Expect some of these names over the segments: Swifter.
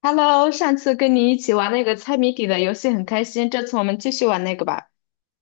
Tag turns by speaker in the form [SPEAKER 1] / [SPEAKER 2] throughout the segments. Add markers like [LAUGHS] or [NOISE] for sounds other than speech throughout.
[SPEAKER 1] Hello，上次跟你一起玩那个猜谜底的游戏很开心，这次我们继续玩那个吧。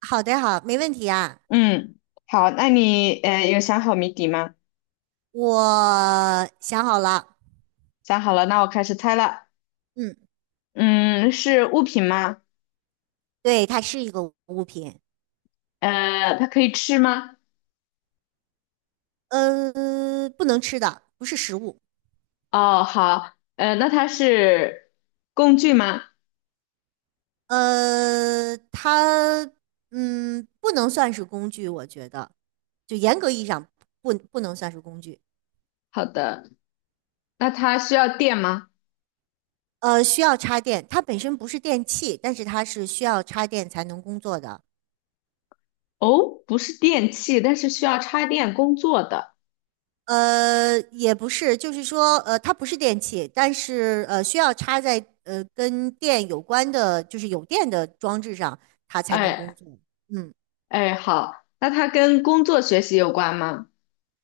[SPEAKER 2] 好的，好，没问题啊。
[SPEAKER 1] 嗯，好，那你有想好谜底吗？
[SPEAKER 2] 我想好了，
[SPEAKER 1] 想好了，那我开始猜了。
[SPEAKER 2] 嗯，
[SPEAKER 1] 嗯，是物品吗？
[SPEAKER 2] 对，它是一个物品，
[SPEAKER 1] 它可以吃吗？
[SPEAKER 2] 呃，不能吃的，不是食物，
[SPEAKER 1] 哦，好，那它是工具吗？
[SPEAKER 2] 呃，它，不能算是工具，我觉得，就严格意义上不能算是工具，
[SPEAKER 1] 好的，那它需要电吗？
[SPEAKER 2] 需要插电，它本身不是电器，但是它是需要插电才能工作的，
[SPEAKER 1] 哦，不是电器，但是需要插电工作的。
[SPEAKER 2] 也不是，就是说，它不是电器，但是需要插在跟电有关的，就是有电的装置上，它才能工
[SPEAKER 1] 哎
[SPEAKER 2] 作。嗯，
[SPEAKER 1] 哎，好，那它跟工作学习有关吗？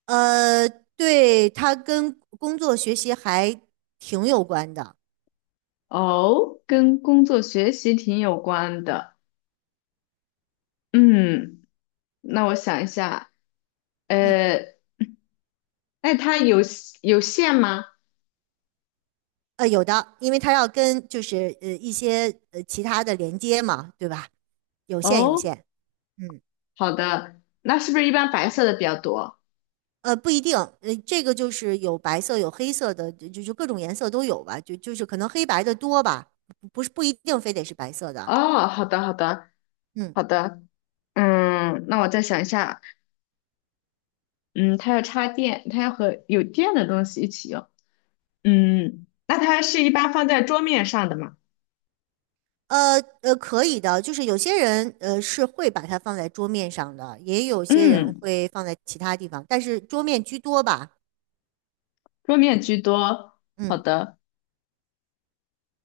[SPEAKER 2] 呃，对，它跟工作学习还挺有关的。
[SPEAKER 1] 哦，跟工作学习挺有关的。嗯，那我想一下，
[SPEAKER 2] 嗯，
[SPEAKER 1] 呃，那它有线吗？
[SPEAKER 2] 有的，因为它要跟就是一些其他的连接嘛，对吧？有线，有
[SPEAKER 1] 哦，
[SPEAKER 2] 线。嗯。
[SPEAKER 1] 好的，那是不是一般白色的比较多？
[SPEAKER 2] 不一定，这个就是有白色，有黑色的，就各种颜色都有吧，就是可能黑白的多吧，不是不一定非得是白色的，
[SPEAKER 1] 哦，好的，好的，
[SPEAKER 2] 嗯，
[SPEAKER 1] 好的。嗯，那我再想一下，嗯，它要插电，它要和有电的东西一起用。嗯，那它是一般放在桌面上的吗？
[SPEAKER 2] 可以的，就是有些人是会把它放在桌面上的，也有些人
[SPEAKER 1] 嗯，
[SPEAKER 2] 会放在其他地方，但是桌面居多吧。
[SPEAKER 1] 桌面居多。好
[SPEAKER 2] 嗯，
[SPEAKER 1] 的。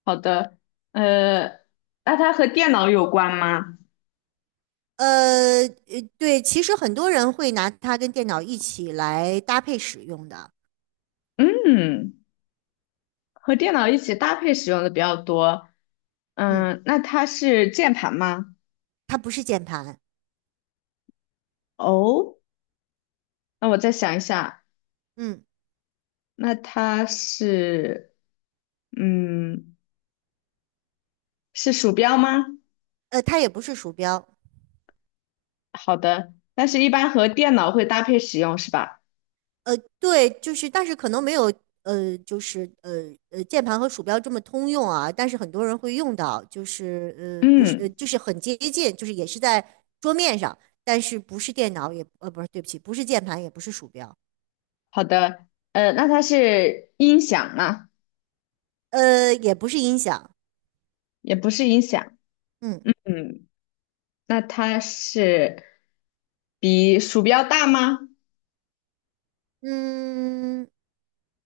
[SPEAKER 1] 好的，呃，那它和电脑有关吗？
[SPEAKER 2] 对，其实很多人会拿它跟电脑一起来搭配使用的。
[SPEAKER 1] 嗯，和电脑一起搭配使用的比较多。
[SPEAKER 2] 嗯，
[SPEAKER 1] 嗯，那它是键盘吗？
[SPEAKER 2] 它不是键盘。
[SPEAKER 1] 哦，那我再想一下，
[SPEAKER 2] 嗯，
[SPEAKER 1] 那它是，嗯，是鼠标吗？
[SPEAKER 2] 它也不是鼠标。
[SPEAKER 1] 好的，但是一般和电脑会搭配使用是吧？
[SPEAKER 2] 对，就是，但是可能没有，就是键盘和鼠标这么通用啊，但是很多人会用到，就是不是，
[SPEAKER 1] 嗯，
[SPEAKER 2] 就是很接近，就是也是在桌面上，但是不是电脑也，不是，对不起，不是键盘，也不是鼠标。
[SPEAKER 1] 好的，那它是音响吗？
[SPEAKER 2] 也不是音响。
[SPEAKER 1] 也不是音响。
[SPEAKER 2] 嗯
[SPEAKER 1] 嗯。那它是比鼠标大吗？
[SPEAKER 2] 嗯，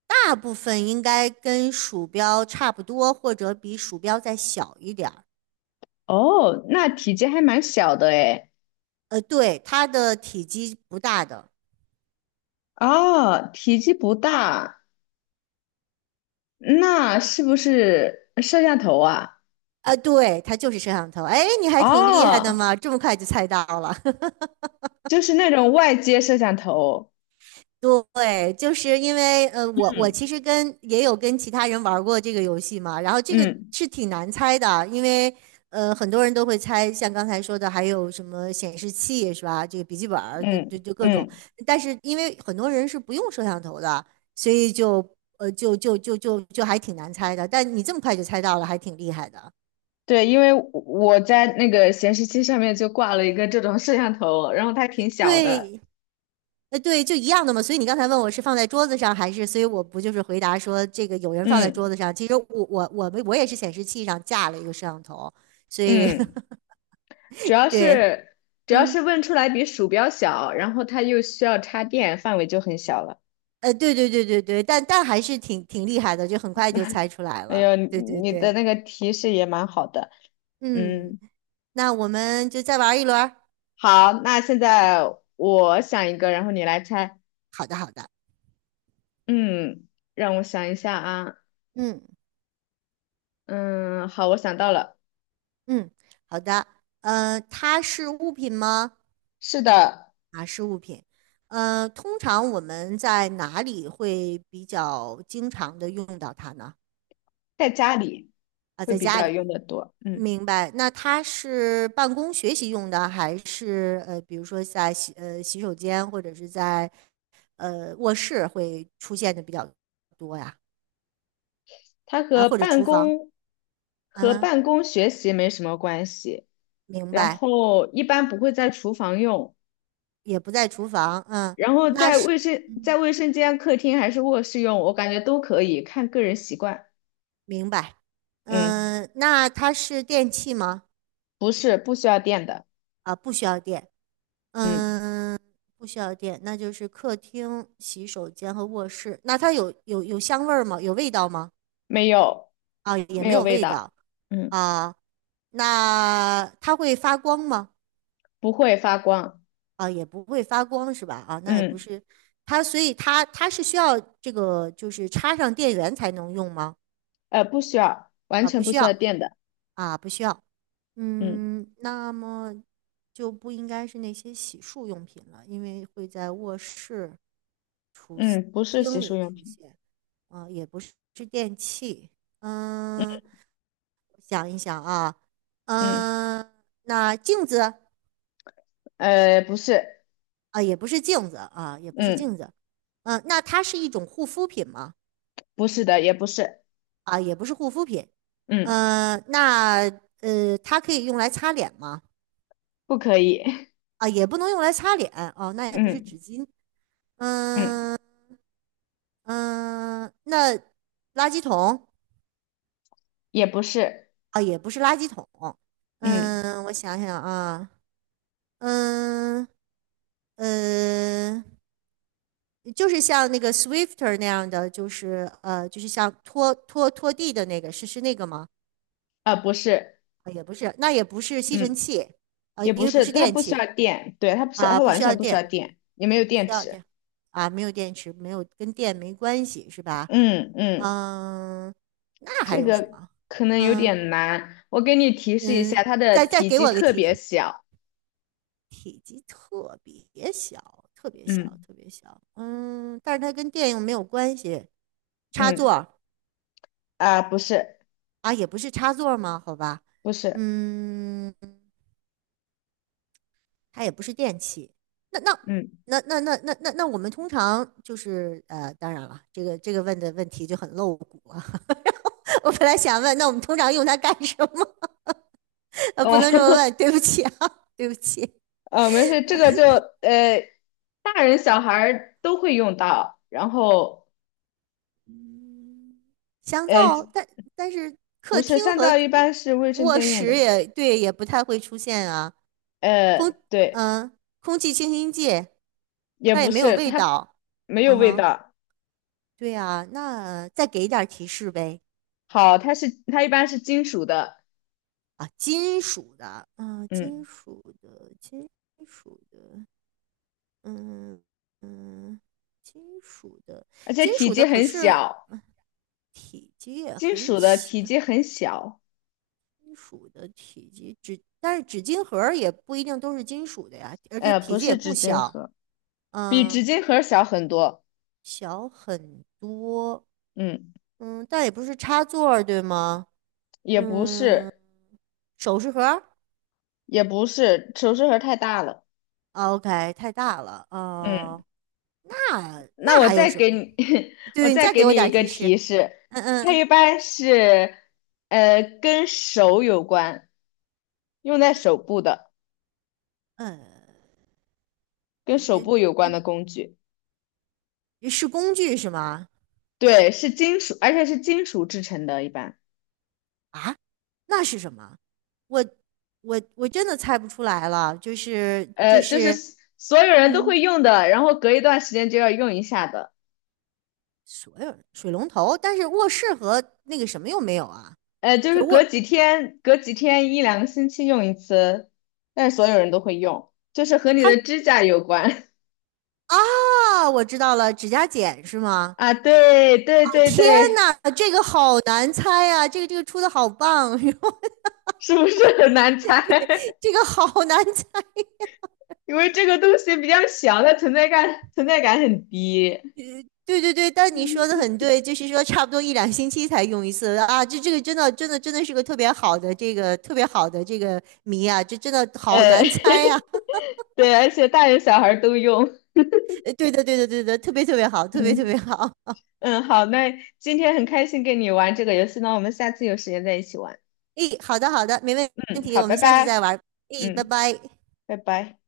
[SPEAKER 2] 大部分应该跟鼠标差不多，或者比鼠标再小一点儿。
[SPEAKER 1] 哦，那体积还蛮小的诶。
[SPEAKER 2] 对，它的体积不大的。
[SPEAKER 1] 哦，体积不大，那是不是摄像头啊？
[SPEAKER 2] 啊，对，它就是摄像头。哎，你还挺厉害的
[SPEAKER 1] 哦，
[SPEAKER 2] 嘛，这么快就猜到了。
[SPEAKER 1] 就是那种外接摄像头。
[SPEAKER 2] [LAUGHS] 对，就是因为我其
[SPEAKER 1] 嗯
[SPEAKER 2] 实跟也有跟其他人玩过这个游戏嘛，然后这个
[SPEAKER 1] 嗯
[SPEAKER 2] 是挺难猜的，因为很多人都会猜，像刚才说的，还有什么显示器是吧？这个笔记本儿，就对，
[SPEAKER 1] 嗯，
[SPEAKER 2] 就各种。
[SPEAKER 1] 嗯，
[SPEAKER 2] 但是因为很多人是不用摄像头的，所以就还挺难猜的。但你这么快就猜到了，还挺厉害的。
[SPEAKER 1] 对，因为我在那个显示器上面就挂了一个这种摄像头，然后它挺小的。
[SPEAKER 2] 对，对，就一样的嘛。所以你刚才问我是放在桌子上还是，所以我不就是回答说这个有人放在桌
[SPEAKER 1] 嗯
[SPEAKER 2] 子上。其实我们也是显示器上架了一个摄像头，所以
[SPEAKER 1] 嗯。
[SPEAKER 2] [LAUGHS]
[SPEAKER 1] 主要
[SPEAKER 2] 对，
[SPEAKER 1] 是主要是
[SPEAKER 2] 嗯，
[SPEAKER 1] 问出来比鼠标小，然后它又需要插电，范围就很小了。
[SPEAKER 2] 对对对对对，但还是挺厉害的，就很快就猜出来
[SPEAKER 1] 哎
[SPEAKER 2] 了。
[SPEAKER 1] 呦，
[SPEAKER 2] 对对
[SPEAKER 1] 你的
[SPEAKER 2] 对，
[SPEAKER 1] 那个提示也蛮好的。
[SPEAKER 2] 嗯，
[SPEAKER 1] 嗯，
[SPEAKER 2] 那我们就再玩一轮儿。
[SPEAKER 1] 好，那现在我想一个，然后你来猜。
[SPEAKER 2] 好的，
[SPEAKER 1] 嗯，让我想一下啊。
[SPEAKER 2] 嗯
[SPEAKER 1] 嗯，好，我想到了，
[SPEAKER 2] 嗯，好的。它是物品吗？
[SPEAKER 1] 是的，
[SPEAKER 2] 啊，是物品。通常我们在哪里会比较经常的用到它呢？
[SPEAKER 1] 在家里
[SPEAKER 2] 啊，
[SPEAKER 1] 会
[SPEAKER 2] 在
[SPEAKER 1] 比
[SPEAKER 2] 家
[SPEAKER 1] 较
[SPEAKER 2] 里，
[SPEAKER 1] 用的多。嗯，
[SPEAKER 2] 明白。那它是办公学习用的，还是比如说在洗手间或者是在卧室会出现的比较多呀？
[SPEAKER 1] 它
[SPEAKER 2] 啊，
[SPEAKER 1] 和
[SPEAKER 2] 或者
[SPEAKER 1] 办
[SPEAKER 2] 厨房？
[SPEAKER 1] 公
[SPEAKER 2] 嗯
[SPEAKER 1] 和
[SPEAKER 2] 哼，
[SPEAKER 1] 办公学习没什么关系，
[SPEAKER 2] 明
[SPEAKER 1] 然
[SPEAKER 2] 白。
[SPEAKER 1] 后一般不会在厨房用。
[SPEAKER 2] 也不在厨房，嗯，
[SPEAKER 1] 然后
[SPEAKER 2] 那
[SPEAKER 1] 在
[SPEAKER 2] 是，嗯，
[SPEAKER 1] 卫生间、客厅还是卧室用，我感觉都可以，看个人习惯。
[SPEAKER 2] 明白。
[SPEAKER 1] 嗯，
[SPEAKER 2] 嗯，那它是电器吗？
[SPEAKER 1] 不需要电的，
[SPEAKER 2] 啊，不需要电。
[SPEAKER 1] 嗯，
[SPEAKER 2] 嗯，不需要电，那就是客厅、洗手间和卧室。那它有香味儿吗？有味道吗？
[SPEAKER 1] 没有
[SPEAKER 2] 啊，也没有
[SPEAKER 1] 味
[SPEAKER 2] 味
[SPEAKER 1] 道，
[SPEAKER 2] 道
[SPEAKER 1] 嗯，
[SPEAKER 2] 啊。那它会发光吗？
[SPEAKER 1] 不会发光，
[SPEAKER 2] 啊，也不会发光是吧？啊，那也不
[SPEAKER 1] 嗯，
[SPEAKER 2] 是它，所以它是需要这个就是插上电源才能用吗？
[SPEAKER 1] 不需要，完
[SPEAKER 2] 啊，
[SPEAKER 1] 全
[SPEAKER 2] 不
[SPEAKER 1] 不
[SPEAKER 2] 需
[SPEAKER 1] 需要
[SPEAKER 2] 要
[SPEAKER 1] 电的，
[SPEAKER 2] 啊，不需要。
[SPEAKER 1] 嗯
[SPEAKER 2] 嗯，那么就不应该是那些洗漱用品了，因为会在卧室、
[SPEAKER 1] 嗯，不是洗
[SPEAKER 2] 厅
[SPEAKER 1] 漱
[SPEAKER 2] 里
[SPEAKER 1] 用
[SPEAKER 2] 出
[SPEAKER 1] 品，
[SPEAKER 2] 现。啊，也不是电器。
[SPEAKER 1] 嗯
[SPEAKER 2] 嗯，我想一想啊。
[SPEAKER 1] 嗯，
[SPEAKER 2] 嗯，那镜子。
[SPEAKER 1] 不是，
[SPEAKER 2] 啊，也不是镜子啊，也不是
[SPEAKER 1] 嗯，
[SPEAKER 2] 镜子。嗯，那它是一种护肤品吗？
[SPEAKER 1] 不是的，也不是，
[SPEAKER 2] 啊，也不是护肤品。
[SPEAKER 1] 嗯，
[SPEAKER 2] 嗯，那它可以用来擦脸吗？
[SPEAKER 1] 不可以，
[SPEAKER 2] 啊，也不能用来擦脸。哦，那
[SPEAKER 1] [LAUGHS]
[SPEAKER 2] 也不是
[SPEAKER 1] 嗯
[SPEAKER 2] 纸巾。
[SPEAKER 1] 嗯，
[SPEAKER 2] 嗯嗯，那垃圾桶。
[SPEAKER 1] 也不是，
[SPEAKER 2] 啊，也不是垃圾桶。
[SPEAKER 1] 嗯
[SPEAKER 2] 嗯，我想想啊。嗯呃，就是像那个 Swifter 那样的，就是就是像拖地的那个，是那个吗？
[SPEAKER 1] 啊，不是，
[SPEAKER 2] 啊，也不是，那也不是吸尘
[SPEAKER 1] 嗯。
[SPEAKER 2] 器。啊，
[SPEAKER 1] 也
[SPEAKER 2] 因
[SPEAKER 1] 不
[SPEAKER 2] 为不
[SPEAKER 1] 是，
[SPEAKER 2] 是
[SPEAKER 1] 它
[SPEAKER 2] 电
[SPEAKER 1] 不需
[SPEAKER 2] 器
[SPEAKER 1] 要电，对，它不需要，
[SPEAKER 2] 啊，
[SPEAKER 1] 它
[SPEAKER 2] 不
[SPEAKER 1] 完
[SPEAKER 2] 需要
[SPEAKER 1] 全不需要
[SPEAKER 2] 电，
[SPEAKER 1] 电，也没有
[SPEAKER 2] 不
[SPEAKER 1] 电
[SPEAKER 2] 需要
[SPEAKER 1] 池。
[SPEAKER 2] 电啊，没有电池，没有跟电没关系是吧？
[SPEAKER 1] 嗯嗯，
[SPEAKER 2] 嗯，那还
[SPEAKER 1] 这
[SPEAKER 2] 有什
[SPEAKER 1] 个
[SPEAKER 2] 么？
[SPEAKER 1] 可能有
[SPEAKER 2] 嗯
[SPEAKER 1] 点难，我给你提示一
[SPEAKER 2] 嗯，
[SPEAKER 1] 下，它的
[SPEAKER 2] 再
[SPEAKER 1] 体
[SPEAKER 2] 给
[SPEAKER 1] 积
[SPEAKER 2] 我个
[SPEAKER 1] 特
[SPEAKER 2] 提
[SPEAKER 1] 别
[SPEAKER 2] 示。
[SPEAKER 1] 小。
[SPEAKER 2] 体积特别小，特别小，
[SPEAKER 1] 嗯
[SPEAKER 2] 特别小。嗯，但是它跟电影没有关系。插
[SPEAKER 1] 嗯，
[SPEAKER 2] 座。
[SPEAKER 1] 啊、
[SPEAKER 2] 啊，也不是插座吗？好吧。
[SPEAKER 1] 不是，
[SPEAKER 2] 嗯，它也不是电器。那那
[SPEAKER 1] 嗯
[SPEAKER 2] 那我们通常就是当然了，这个问的问题就很露骨啊。[LAUGHS] 我本来想问，那我们通常用它干什么？[LAUGHS] 不
[SPEAKER 1] 哦
[SPEAKER 2] 能这么问，
[SPEAKER 1] [LAUGHS]
[SPEAKER 2] 对不起啊，对不起。
[SPEAKER 1] 没事，这个就呃，大人小孩儿都会用到，然后
[SPEAKER 2] 嗯香
[SPEAKER 1] 呃，
[SPEAKER 2] 皂，但是
[SPEAKER 1] 不
[SPEAKER 2] 客
[SPEAKER 1] 是
[SPEAKER 2] 厅
[SPEAKER 1] 香
[SPEAKER 2] 和
[SPEAKER 1] 皂一般是卫生
[SPEAKER 2] 卧
[SPEAKER 1] 间用的
[SPEAKER 2] 室
[SPEAKER 1] 嘛？
[SPEAKER 2] 也对，也不太会出现啊。空，
[SPEAKER 1] 呃，对，
[SPEAKER 2] 空气清新剂，
[SPEAKER 1] 也
[SPEAKER 2] 但也
[SPEAKER 1] 不
[SPEAKER 2] 没有
[SPEAKER 1] 是，
[SPEAKER 2] 味
[SPEAKER 1] 它
[SPEAKER 2] 道。
[SPEAKER 1] 没有
[SPEAKER 2] 嗯
[SPEAKER 1] 味
[SPEAKER 2] 哼，
[SPEAKER 1] 道。
[SPEAKER 2] 对啊，那再给一点儿提示呗。
[SPEAKER 1] 好，它一般是金属的。
[SPEAKER 2] 啊，金属的，啊，
[SPEAKER 1] 嗯，
[SPEAKER 2] 金属的，金属的，嗯嗯，金属的，
[SPEAKER 1] 而且
[SPEAKER 2] 金
[SPEAKER 1] 体
[SPEAKER 2] 属
[SPEAKER 1] 积
[SPEAKER 2] 的可
[SPEAKER 1] 很
[SPEAKER 2] 是
[SPEAKER 1] 小，
[SPEAKER 2] 嗯体积也
[SPEAKER 1] 金
[SPEAKER 2] 很
[SPEAKER 1] 属的
[SPEAKER 2] 小，
[SPEAKER 1] 体积很小，
[SPEAKER 2] 金属的体积纸，但是纸巾盒也不一定都是金属的呀，而且
[SPEAKER 1] 呃，
[SPEAKER 2] 体
[SPEAKER 1] 不
[SPEAKER 2] 积也
[SPEAKER 1] 是
[SPEAKER 2] 不
[SPEAKER 1] 纸巾
[SPEAKER 2] 小。
[SPEAKER 1] 盒，比
[SPEAKER 2] 嗯，
[SPEAKER 1] 纸巾盒小很多。
[SPEAKER 2] 小很多。
[SPEAKER 1] 嗯，
[SPEAKER 2] 嗯，但也不是插座儿对吗？
[SPEAKER 1] 也不
[SPEAKER 2] 嗯，
[SPEAKER 1] 是，
[SPEAKER 2] 首饰盒
[SPEAKER 1] 也不是，首饰盒太大了。
[SPEAKER 2] o k 太大了，
[SPEAKER 1] 嗯，
[SPEAKER 2] 哦、那
[SPEAKER 1] 那
[SPEAKER 2] 那
[SPEAKER 1] 我
[SPEAKER 2] 还有
[SPEAKER 1] 再
[SPEAKER 2] 什
[SPEAKER 1] 给
[SPEAKER 2] 么？
[SPEAKER 1] 你，[LAUGHS] 我
[SPEAKER 2] 对，你
[SPEAKER 1] 再
[SPEAKER 2] 再
[SPEAKER 1] 给
[SPEAKER 2] 给我
[SPEAKER 1] 你
[SPEAKER 2] 点儿
[SPEAKER 1] 一个
[SPEAKER 2] 提示。
[SPEAKER 1] 提示，
[SPEAKER 2] 嗯
[SPEAKER 1] 它
[SPEAKER 2] 嗯
[SPEAKER 1] 一般是，呃，跟手有关，用在手部的，
[SPEAKER 2] 嗯，
[SPEAKER 1] 跟手部有关的工具。
[SPEAKER 2] 是工具是吗？
[SPEAKER 1] 对，是金属，而且是金属制成的，一般。
[SPEAKER 2] 啊，那是什么？我我真的猜不出来了，就是就
[SPEAKER 1] 就是
[SPEAKER 2] 是，
[SPEAKER 1] 所有人都
[SPEAKER 2] 嗯。
[SPEAKER 1] 会用的，然后隔一段时间就要用一下的，
[SPEAKER 2] 所有人水龙头，但是卧室和那个什么又没有啊？
[SPEAKER 1] 就
[SPEAKER 2] 就
[SPEAKER 1] 是隔
[SPEAKER 2] 卧
[SPEAKER 1] 几天，一两个星期用一次，但是所有人都会用，就是和你
[SPEAKER 2] 它。
[SPEAKER 1] 的指甲有关
[SPEAKER 2] 啊，我知道了，指甲剪是
[SPEAKER 1] [LAUGHS]
[SPEAKER 2] 吗？
[SPEAKER 1] 啊，对对对
[SPEAKER 2] 天
[SPEAKER 1] 对，
[SPEAKER 2] 哪，这个好难猜啊！这个出的好棒，[LAUGHS]
[SPEAKER 1] 是不是很难猜？[LAUGHS]
[SPEAKER 2] 这个好难猜。
[SPEAKER 1] 因为这个东西比较小，它存在感很低，
[SPEAKER 2] 对对对，但你说的很对，就是说差不多一两星期才用一次啊。这个真的真的真的是个特别好的这个特别好的这个谜啊，这真的好
[SPEAKER 1] 呃，
[SPEAKER 2] 难猜啊。
[SPEAKER 1] [LAUGHS] 对，而且大人小孩儿都用，
[SPEAKER 2] [LAUGHS] 对的对的对的，特别特别好，特别特别
[SPEAKER 1] 嗯
[SPEAKER 2] 好。
[SPEAKER 1] 嗯，好，那今天很开心跟你玩这个游戏，那我们下次有时间再一起玩，
[SPEAKER 2] 诶，好的好的，没问
[SPEAKER 1] 嗯，
[SPEAKER 2] 题，
[SPEAKER 1] 好，
[SPEAKER 2] 我
[SPEAKER 1] 拜
[SPEAKER 2] 们下次再
[SPEAKER 1] 拜。
[SPEAKER 2] 玩。诶，拜
[SPEAKER 1] 嗯，
[SPEAKER 2] 拜。
[SPEAKER 1] 拜拜。